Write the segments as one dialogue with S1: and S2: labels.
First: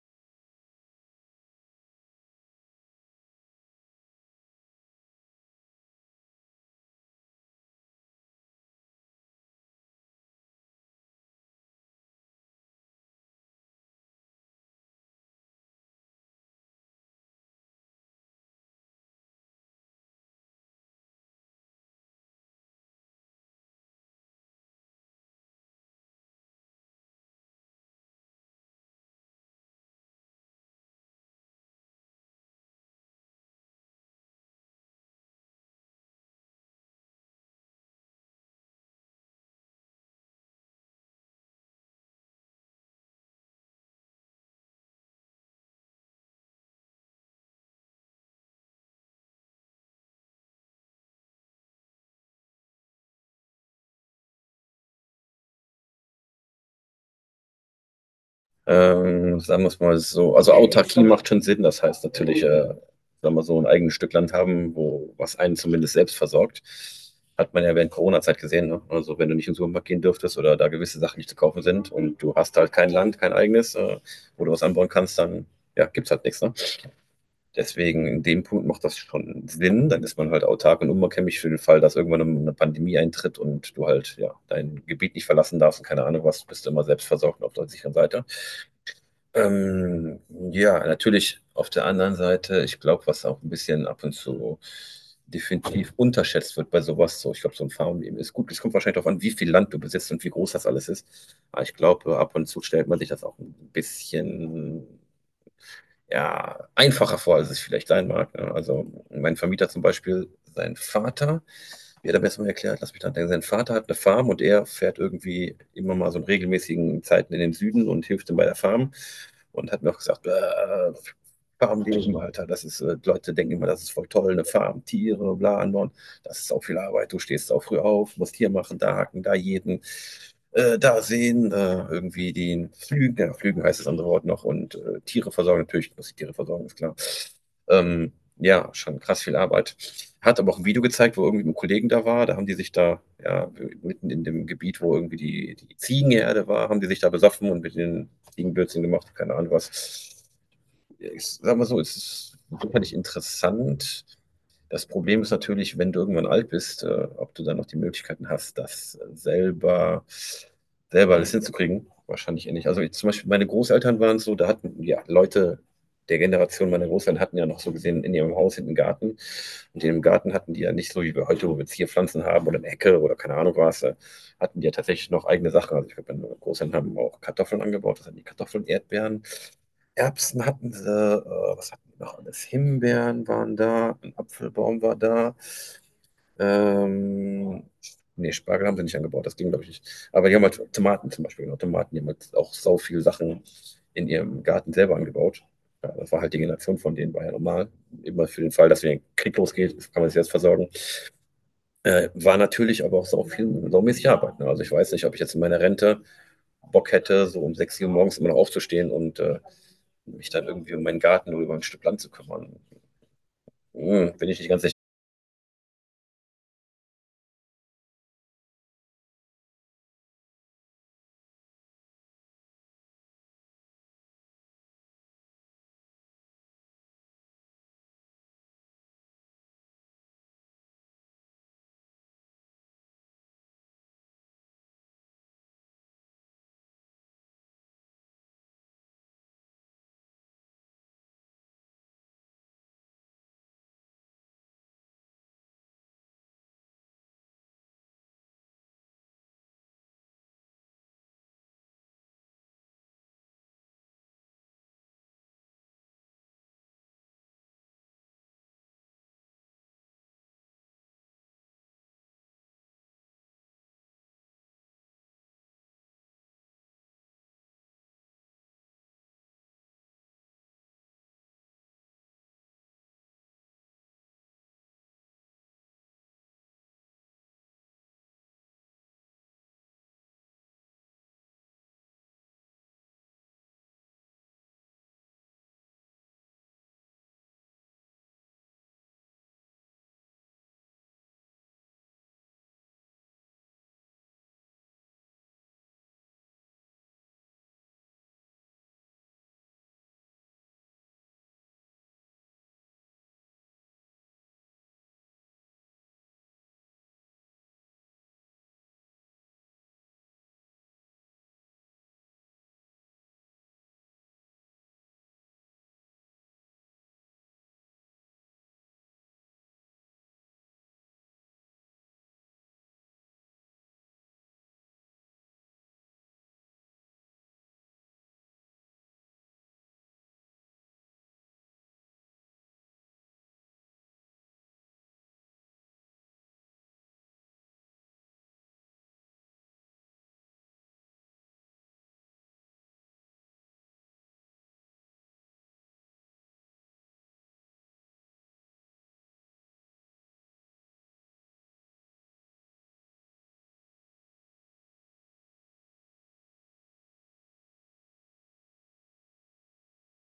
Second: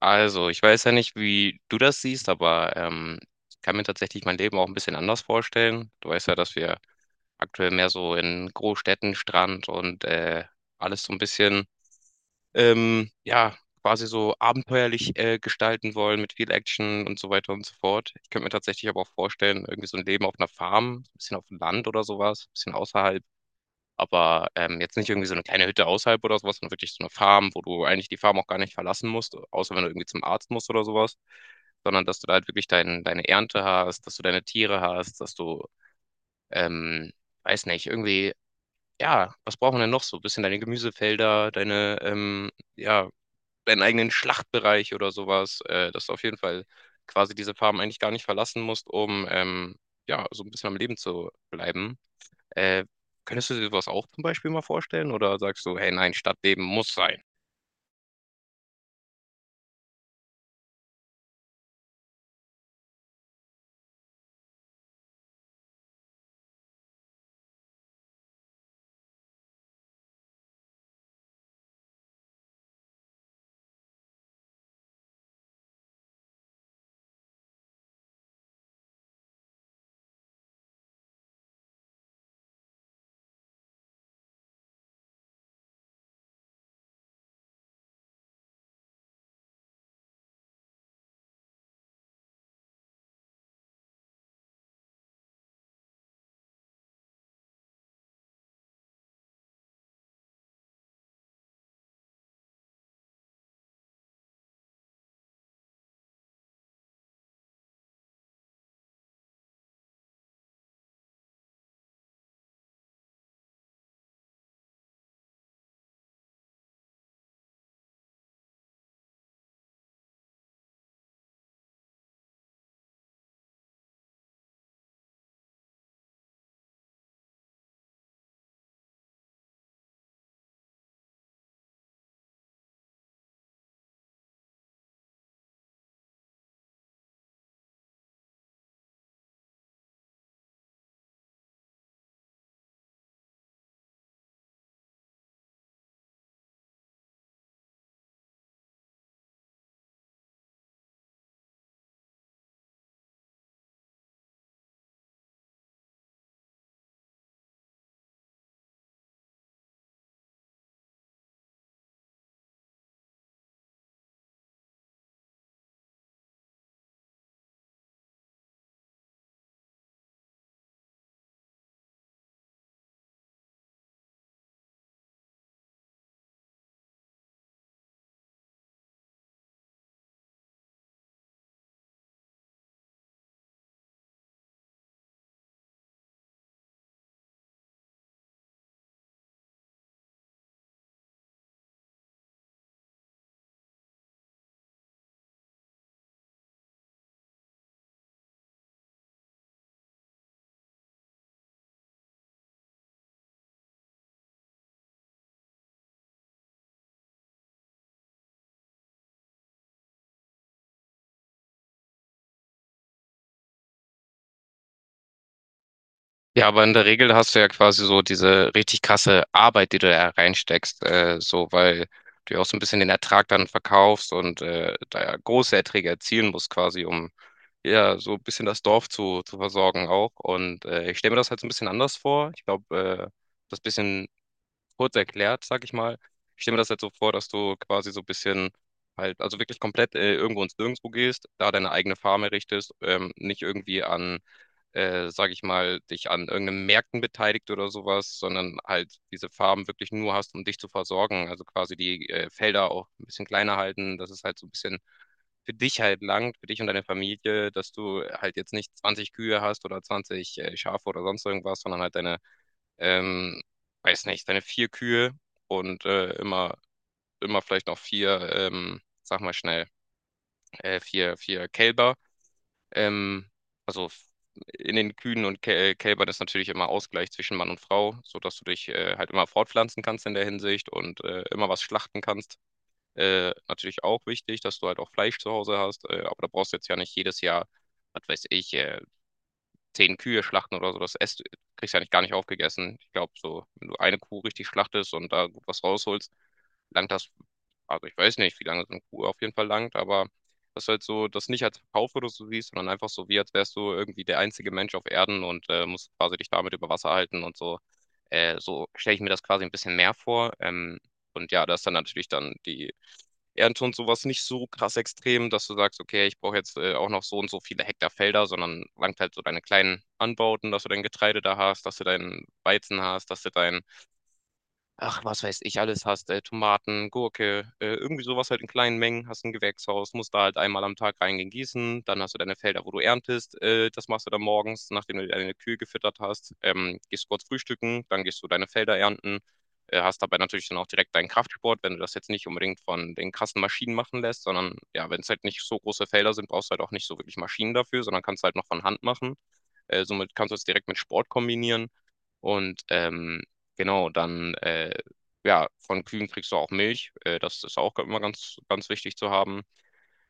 S1: Also, ich weiß ja nicht, wie du das siehst, aber ich kann mir tatsächlich mein Leben auch ein bisschen anders vorstellen. Du weißt ja, dass wir aktuell mehr so in Großstädten, Strand und alles so ein bisschen, ja, quasi so abenteuerlich gestalten wollen mit viel Action und so weiter und so fort. Ich könnte mir tatsächlich aber auch vorstellen, irgendwie so ein Leben auf einer Farm, so ein bisschen auf dem Land oder sowas, ein bisschen außerhalb. Aber jetzt nicht irgendwie so eine kleine Hütte außerhalb oder so was, sondern wirklich so eine Farm, wo du eigentlich die Farm auch gar nicht verlassen musst, außer wenn du irgendwie zum Arzt musst oder sowas, sondern dass du da halt wirklich deine Ernte hast, dass du deine Tiere hast, dass du, ähm, weiß nicht, irgendwie ja, was braucht man denn noch so? Ein bisschen deine Gemüsefelder, deine, ja, deinen eigenen Schlachtbereich oder sowas, dass du auf jeden Fall quasi diese Farm eigentlich gar nicht verlassen musst, um, ja, so ein bisschen am Leben zu bleiben. Äh, Könntest du dir sowas auch zum Beispiel mal vorstellen oder sagst du, hey, nein, Stadtleben muss sein?
S2: Sagen wir es mal so. Also Autarkie macht schon Sinn. Das heißt natürlich, sagen wir so, ein eigenes Stück Land haben, wo was einen zumindest selbst versorgt. Hat man ja während Corona-Zeit gesehen. Ne? Also wenn du nicht in den Supermarkt gehen dürftest oder da gewisse Sachen nicht zu kaufen sind und du hast halt kein Land, kein eigenes, wo du was anbauen kannst, dann ja, gibt's halt nichts. Ne? Deswegen in dem Punkt macht das schon Sinn. Dann ist man halt autark und unumkömmlich für den Fall, dass irgendwann um eine Pandemie eintritt und du halt ja dein Gebiet nicht verlassen darfst und keine Ahnung was, bist du immer selbst versorgt und auf der sicheren Seite. Ähm, ja, natürlich auf der anderen Seite, ich glaube, was auch ein bisschen ab und zu definitiv unterschätzt wird bei sowas, so ich glaube, so ein Farmleben ist gut. Es kommt wahrscheinlich darauf an, wie viel Land du besitzt und wie groß das alles ist. Aber ich glaube, ab und zu stellt man sich das auch ein bisschen ja, einfacher vor, als es vielleicht sein mag. Ne? Also mein Vermieter zum Beispiel, sein Vater, wie hat er mir mal erklärt? Lass mich dann denken. Sein Vater hat eine Farm und er fährt irgendwie immer mal so in regelmäßigen Zeiten in den Süden und hilft ihm bei der Farm. Und hat mir auch gesagt, Farmleben, Alter, das ist, Leute denken immer, das ist voll toll, eine Farm, Tiere, bla, anbauen. Das ist auch viel Arbeit. Du stehst auch früh auf, musst hier machen, da haken, da jeden, da sehen, irgendwie den Flügen, ja, Flügen heißt das andere Wort noch, und Tiere versorgen, natürlich muss ich Tiere versorgen, ist klar. Ja, schon krass viel Arbeit. Hat aber auch ein Video gezeigt, wo irgendwie ein Kollegen da war. Da haben die sich da, ja, mitten in dem Gebiet, wo irgendwie die Ziegenherde war, haben die sich da besoffen und mit den Ziegenbürzeln gemacht, keine Ahnung was ich sag mal so, es ist sicherlich interessant. Das Problem ist natürlich, wenn du irgendwann alt bist, ob du dann noch die Möglichkeiten hast, selber alles hinzukriegen. Wahrscheinlich eher nicht. Also ich, zum Beispiel meine Großeltern waren so, da hatten ja Leute der Generation meiner Großeltern hatten ja noch so gesehen in ihrem Haus hinten einen Garten. Und in dem Garten hatten die ja nicht so wie wir heute, wo wir Zierpflanzen haben oder eine Hecke oder keine Ahnung was, hatten die ja tatsächlich noch eigene Sachen. Also ich glaube, meine Großeltern haben auch Kartoffeln angebaut, das hatten die Kartoffeln, Erdbeeren, Erbsen hatten sie, was hatten wir noch alles? Himbeeren waren da, ein Apfelbaum war da. Ähm, nee, Spargel haben sie nicht angebaut, das ging, glaube ich, nicht. Aber die haben halt Tomaten zum Beispiel, genau, Tomaten, die haben halt auch so viele Sachen in ihrem Garten selber angebaut. Ja, das war halt die Generation von denen, war ja normal. Immer für den Fall, dass wenn ein Krieg losgeht, kann man sich selbst versorgen. War natürlich aber auch sau viel, saumäßig Arbeit. Ne? Also ich weiß nicht, ob ich jetzt in meiner Rente Bock hätte, so um 6 Uhr morgens immer noch aufzustehen und mich dann irgendwie um meinen Garten oder über ein Stück Land zu kümmern. Hm, bin ich nicht ganz sicher.
S1: Ja, aber in der Regel hast du ja quasi so diese richtig krasse Arbeit, die du da reinsteckst, so, weil du ja auch so ein bisschen den Ertrag dann verkaufst und da ja große Erträge erzielen musst quasi, um ja so ein bisschen das Dorf zu versorgen auch. Und ich stelle mir das halt so ein bisschen anders vor. Ich glaube, äh, das bisschen kurz erklärt, sag ich mal. Ich stelle mir das jetzt so vor, dass du quasi so ein bisschen halt, also wirklich komplett irgendwo ins Nirgendwo gehst, da deine eigene Farm errichtest, nicht irgendwie sag ich mal, dich an irgendeinen Märkten beteiligt oder sowas, sondern halt diese Farm wirklich nur hast, um dich zu versorgen. Also quasi die Felder auch ein bisschen kleiner halten, dass es halt so ein bisschen für dich halt langt, für dich und deine Familie, dass du halt jetzt nicht 20 Kühe hast oder 20 Schafe oder sonst irgendwas, sondern halt deine ähm, weiß nicht, deine vier Kühe und immer vielleicht noch vier, sag mal schnell, vier Kälber. Ähm, also f- in den Kühen und Kälbern ist natürlich immer Ausgleich zwischen Mann und Frau, sodass du dich halt immer fortpflanzen kannst in der Hinsicht und immer was schlachten kannst. Natürlich auch wichtig, dass du halt auch Fleisch zu Hause hast, aber da brauchst du jetzt ja nicht jedes Jahr, was weiß ich, 10 Kühe schlachten oder so, das esst, kriegst du eigentlich gar nicht aufgegessen. Ich glaube, so, wenn du eine Kuh richtig schlachtest und da gut was rausholst, langt das, also ich weiß nicht, wie lange so eine Kuh auf jeden Fall langt, aber das ist halt so, das nicht als Verkauf oder so siehst, sondern einfach so, wie als wärst du irgendwie der einzige Mensch auf Erden und musst quasi dich damit über Wasser halten und so. So stelle ich mir das quasi ein bisschen mehr vor. Und ja, das ist dann natürlich dann die Ernte und sowas nicht so krass extrem, dass du sagst, okay, ich brauche jetzt auch noch so und so viele Hektar Felder, sondern langt halt so deine kleinen Anbauten, dass du dein Getreide da hast, dass du deinen Weizen hast, dass du dein Ach, was weiß ich, alles hast, Tomaten, Gurke, irgendwie sowas halt in kleinen Mengen, hast ein Gewächshaus, musst da halt einmal am Tag reingehen gießen, dann hast du deine Felder, wo du erntest, das machst du dann morgens, nachdem du deine Kühe gefüttert hast, gehst du kurz frühstücken, dann gehst du deine Felder ernten, hast dabei natürlich dann auch direkt deinen Kraftsport, wenn du das jetzt nicht unbedingt von den krassen Maschinen machen lässt, sondern ja, wenn es halt nicht so große Felder sind, brauchst du halt auch nicht so wirklich Maschinen dafür, sondern kannst halt noch von Hand machen. Somit kannst du es direkt mit Sport kombinieren. Und genau, dann ja, von Kühen kriegst du auch Milch. Das ist auch immer ganz, ganz wichtig zu haben.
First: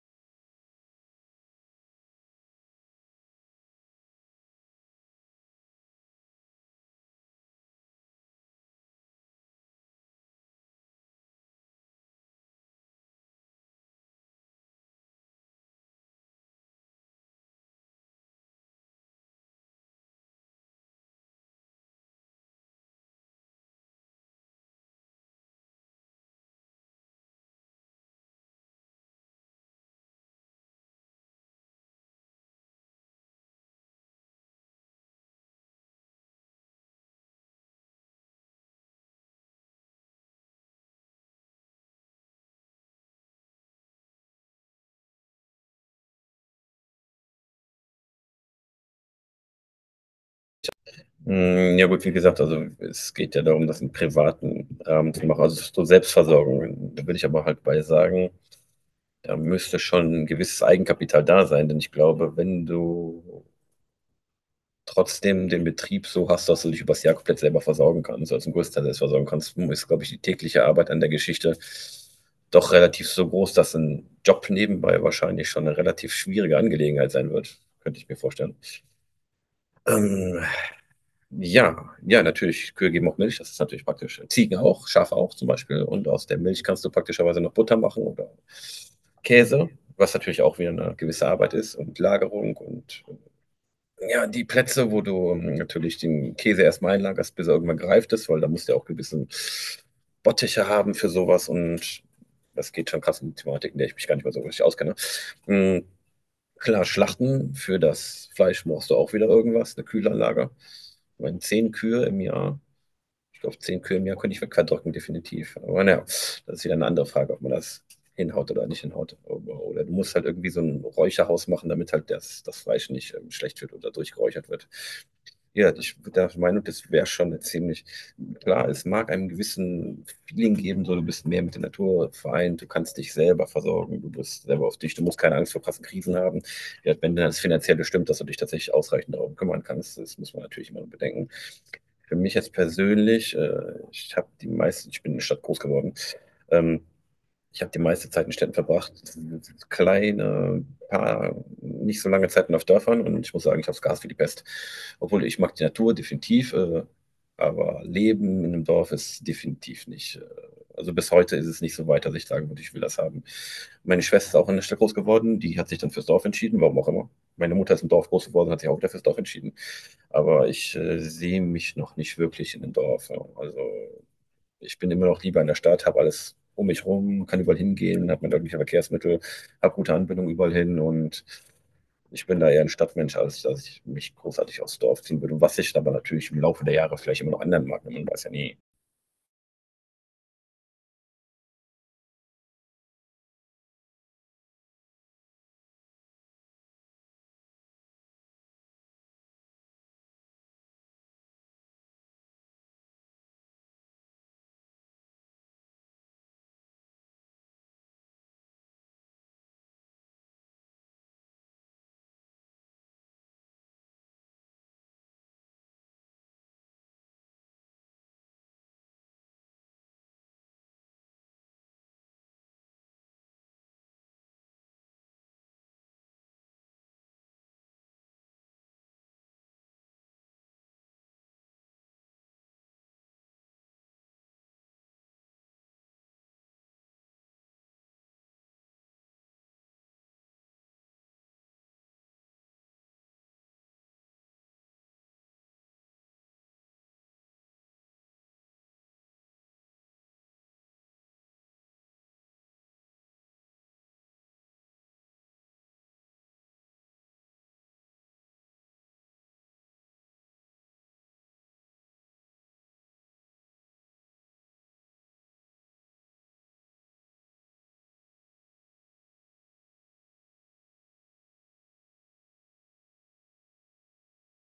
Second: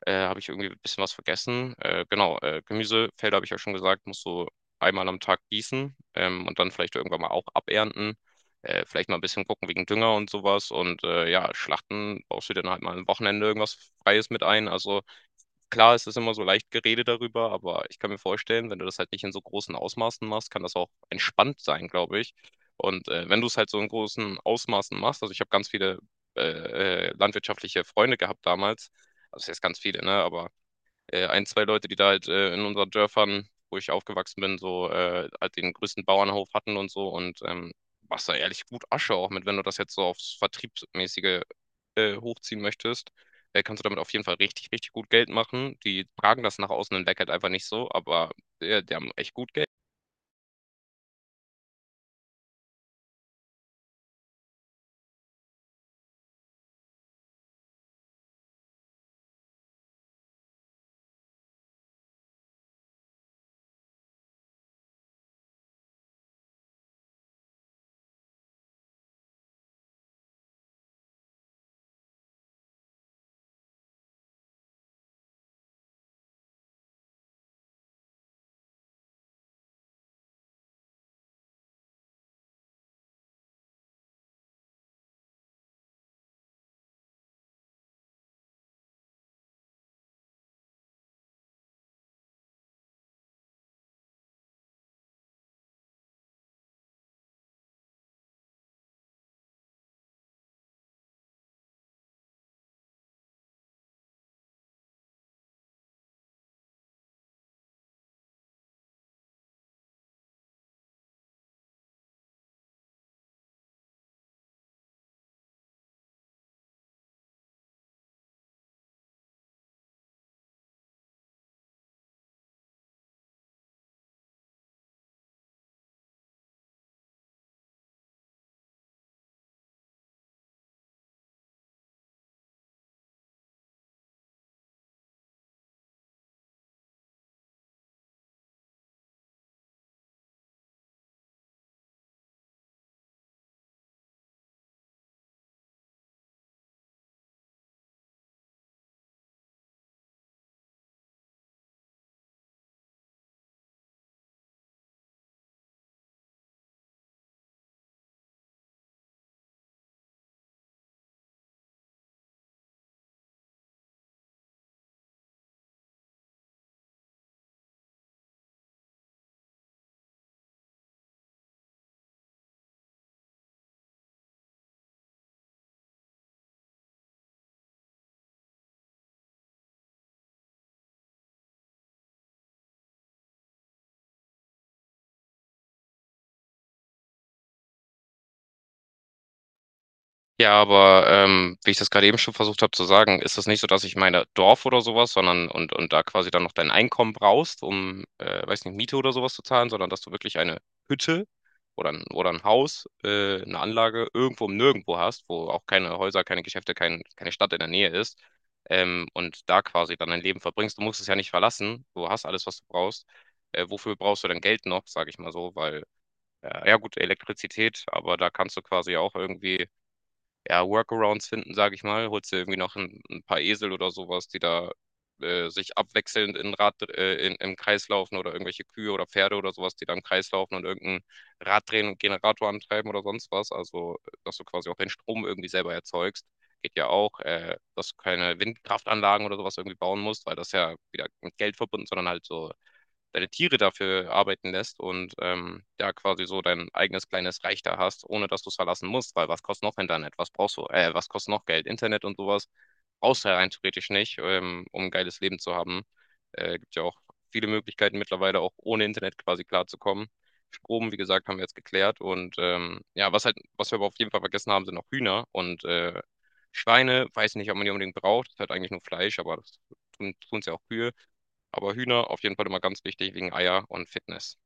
S1: Habe ich irgendwie ein bisschen was vergessen. Genau, Gemüsefelder habe ich ja schon gesagt, musst du einmal am Tag gießen und dann vielleicht irgendwann mal auch abernten. Vielleicht mal ein bisschen gucken wegen Dünger und sowas. Und ja, Schlachten baust du dann halt mal am Wochenende irgendwas Freies mit ein. Also klar, es ist immer so leicht geredet darüber, aber ich kann mir vorstellen, wenn du das halt nicht in so großen Ausmaßen machst, kann das auch entspannt sein, glaube ich. Und, wenn du es halt so in großen Ausmaßen machst, also ich habe ganz viele, landwirtschaftliche Freunde gehabt damals. Also, was heißt ganz viele, ne, aber ein, zwei Leute, die da halt in unseren Dörfern, wo ich aufgewachsen bin, so halt den größten Bauernhof hatten und so und machst da ehrlich gut Asche auch mit, wenn du das jetzt so aufs Vertriebsmäßige hochziehen möchtest. Kannst du damit auf jeden Fall richtig, richtig gut Geld machen. Die tragen das nach außen hinweg halt einfach nicht so, aber die haben echt gut Geld.
S2: Hm, ja gut, wie gesagt, also es geht ja darum, das im privaten Rahmen zu machen, also so Selbstversorgung. Da würde ich aber halt bei sagen, da müsste schon ein gewisses Eigenkapital da sein, denn ich glaube, wenn du trotzdem den Betrieb so hast, dass du dich übers Jahr komplett selber versorgen kannst, also zum Großteil selbst versorgen kannst, ist, glaube ich, die tägliche Arbeit an der Geschichte doch relativ so groß, dass ein Job nebenbei wahrscheinlich schon eine relativ schwierige Angelegenheit sein wird, könnte ich mir vorstellen. Ähm, ja, natürlich, Kühe geben auch Milch, das ist natürlich praktisch. Ziegen auch, Schafe auch zum Beispiel und aus der Milch kannst du praktischerweise noch Butter machen oder Käse, was natürlich auch wieder eine gewisse Arbeit ist und Lagerung und ja, die Plätze, wo du natürlich den Käse erstmal einlagerst, bis er irgendwann gereift ist, weil da musst du ja auch gewissen Bottiche haben für sowas und das geht schon krass um die Thematik, in der ich mich gar nicht mehr so richtig auskenne. Mhm, klar, Schlachten für das Fleisch brauchst du auch wieder irgendwas, eine Kühlanlage. Ich meine, zehn Kühe im Jahr Ich glaube, 10 Kühe im Jahr könnte ich verdrücken, definitiv. Aber naja, das ist wieder eine andere Frage, ob man das hinhaut oder nicht hinhaut. Oder du musst halt irgendwie so ein Räucherhaus machen, damit halt das Fleisch nicht schlecht wird oder durchgeräuchert wird. Ja, ich bin der Meinung, das wäre schon eine ziemlich klar. Es mag einem gewissen Feeling geben, so du bist mehr mit der Natur vereint, du kannst dich selber versorgen, du bist selber auf dich, du musst keine Angst vor krassen Krisen haben. Ja, wenn das finanziell stimmt, dass du dich tatsächlich ausreichend darum kümmern kannst, das muss man natürlich immer bedenken. Für mich jetzt persönlich, ich habe die meisten, ich bin in der Stadt groß geworden. Ähm, ich habe die meiste Zeit in Städten verbracht, kleine, paar, nicht so lange Zeiten auf Dörfern und ich muss sagen, ich habe es gehasst wie die Pest. Obwohl ich mag die Natur definitiv, aber Leben in einem Dorf ist definitiv nicht. Also bis heute ist es nicht so weit, dass ich sagen würde, ich will das haben. Meine Schwester ist auch in der Stadt groß geworden, die hat sich dann fürs Dorf entschieden, warum auch immer. Meine Mutter ist im Dorf groß geworden, hat sich auch wieder fürs Dorf entschieden. Aber ich sehe mich noch nicht wirklich in einem Dorf. Ja. Also ich bin immer noch lieber in der Stadt, habe alles um mich rum, kann überall hingehen, habe meine öffentlichen Verkehrsmittel, habe gute Anbindung überall hin und ich bin da eher ein Stadtmensch, als dass ich mich großartig aufs Dorf ziehen würde. Was sich aber natürlich im Laufe der Jahre vielleicht immer noch ändern mag. Ne? Man weiß ja nie.
S1: Ja, aber wie ich das gerade eben schon versucht habe zu sagen, ist es nicht so, dass ich meine Dorf oder sowas, sondern und da quasi dann noch dein Einkommen brauchst, um, weiß nicht, Miete oder sowas zu zahlen, sondern dass du wirklich eine Hütte oder ein Haus, eine Anlage irgendwo im Nirgendwo hast, wo auch keine Häuser, keine Geschäfte, kein, keine Stadt in der Nähe ist, und da quasi dann dein Leben verbringst. Du musst es ja nicht verlassen, du hast alles, was du brauchst. Wofür brauchst du denn Geld noch, sage ich mal so, weil, ja gut, Elektrizität, aber da kannst du quasi auch irgendwie ja, Workarounds finden, sage ich mal. Holst dir irgendwie noch ein paar Esel oder sowas, die da sich abwechselnd im Kreis laufen oder irgendwelche Kühe oder Pferde oder sowas, die da im Kreis laufen und irgendein Rad drehen und Generator antreiben oder sonst was. Also, dass du quasi auch den Strom irgendwie selber erzeugst. Geht ja auch, dass du keine Windkraftanlagen oder sowas irgendwie bauen musst, weil das ja wieder mit Geld verbunden, sondern halt so deine Tiere dafür arbeiten lässt und ja quasi so dein eigenes kleines Reich da hast, ohne dass du es verlassen musst, weil was kostet noch Internet? Was brauchst du? Was kostet noch Geld? Internet und sowas brauchst du ja rein theoretisch nicht, um ein geiles Leben zu haben. Gibt ja auch viele Möglichkeiten mittlerweile auch ohne Internet quasi klarzukommen. Strom, wie gesagt, haben wir jetzt geklärt und ja, was halt, was wir aber auf jeden Fall vergessen haben, sind noch Hühner und Schweine, weiß nicht, ob man die unbedingt braucht, das ist halt eigentlich nur Fleisch, aber das tun's ja auch Kühe. Aber Hühner auf jeden Fall immer ganz wichtig wegen Eier und Fitness.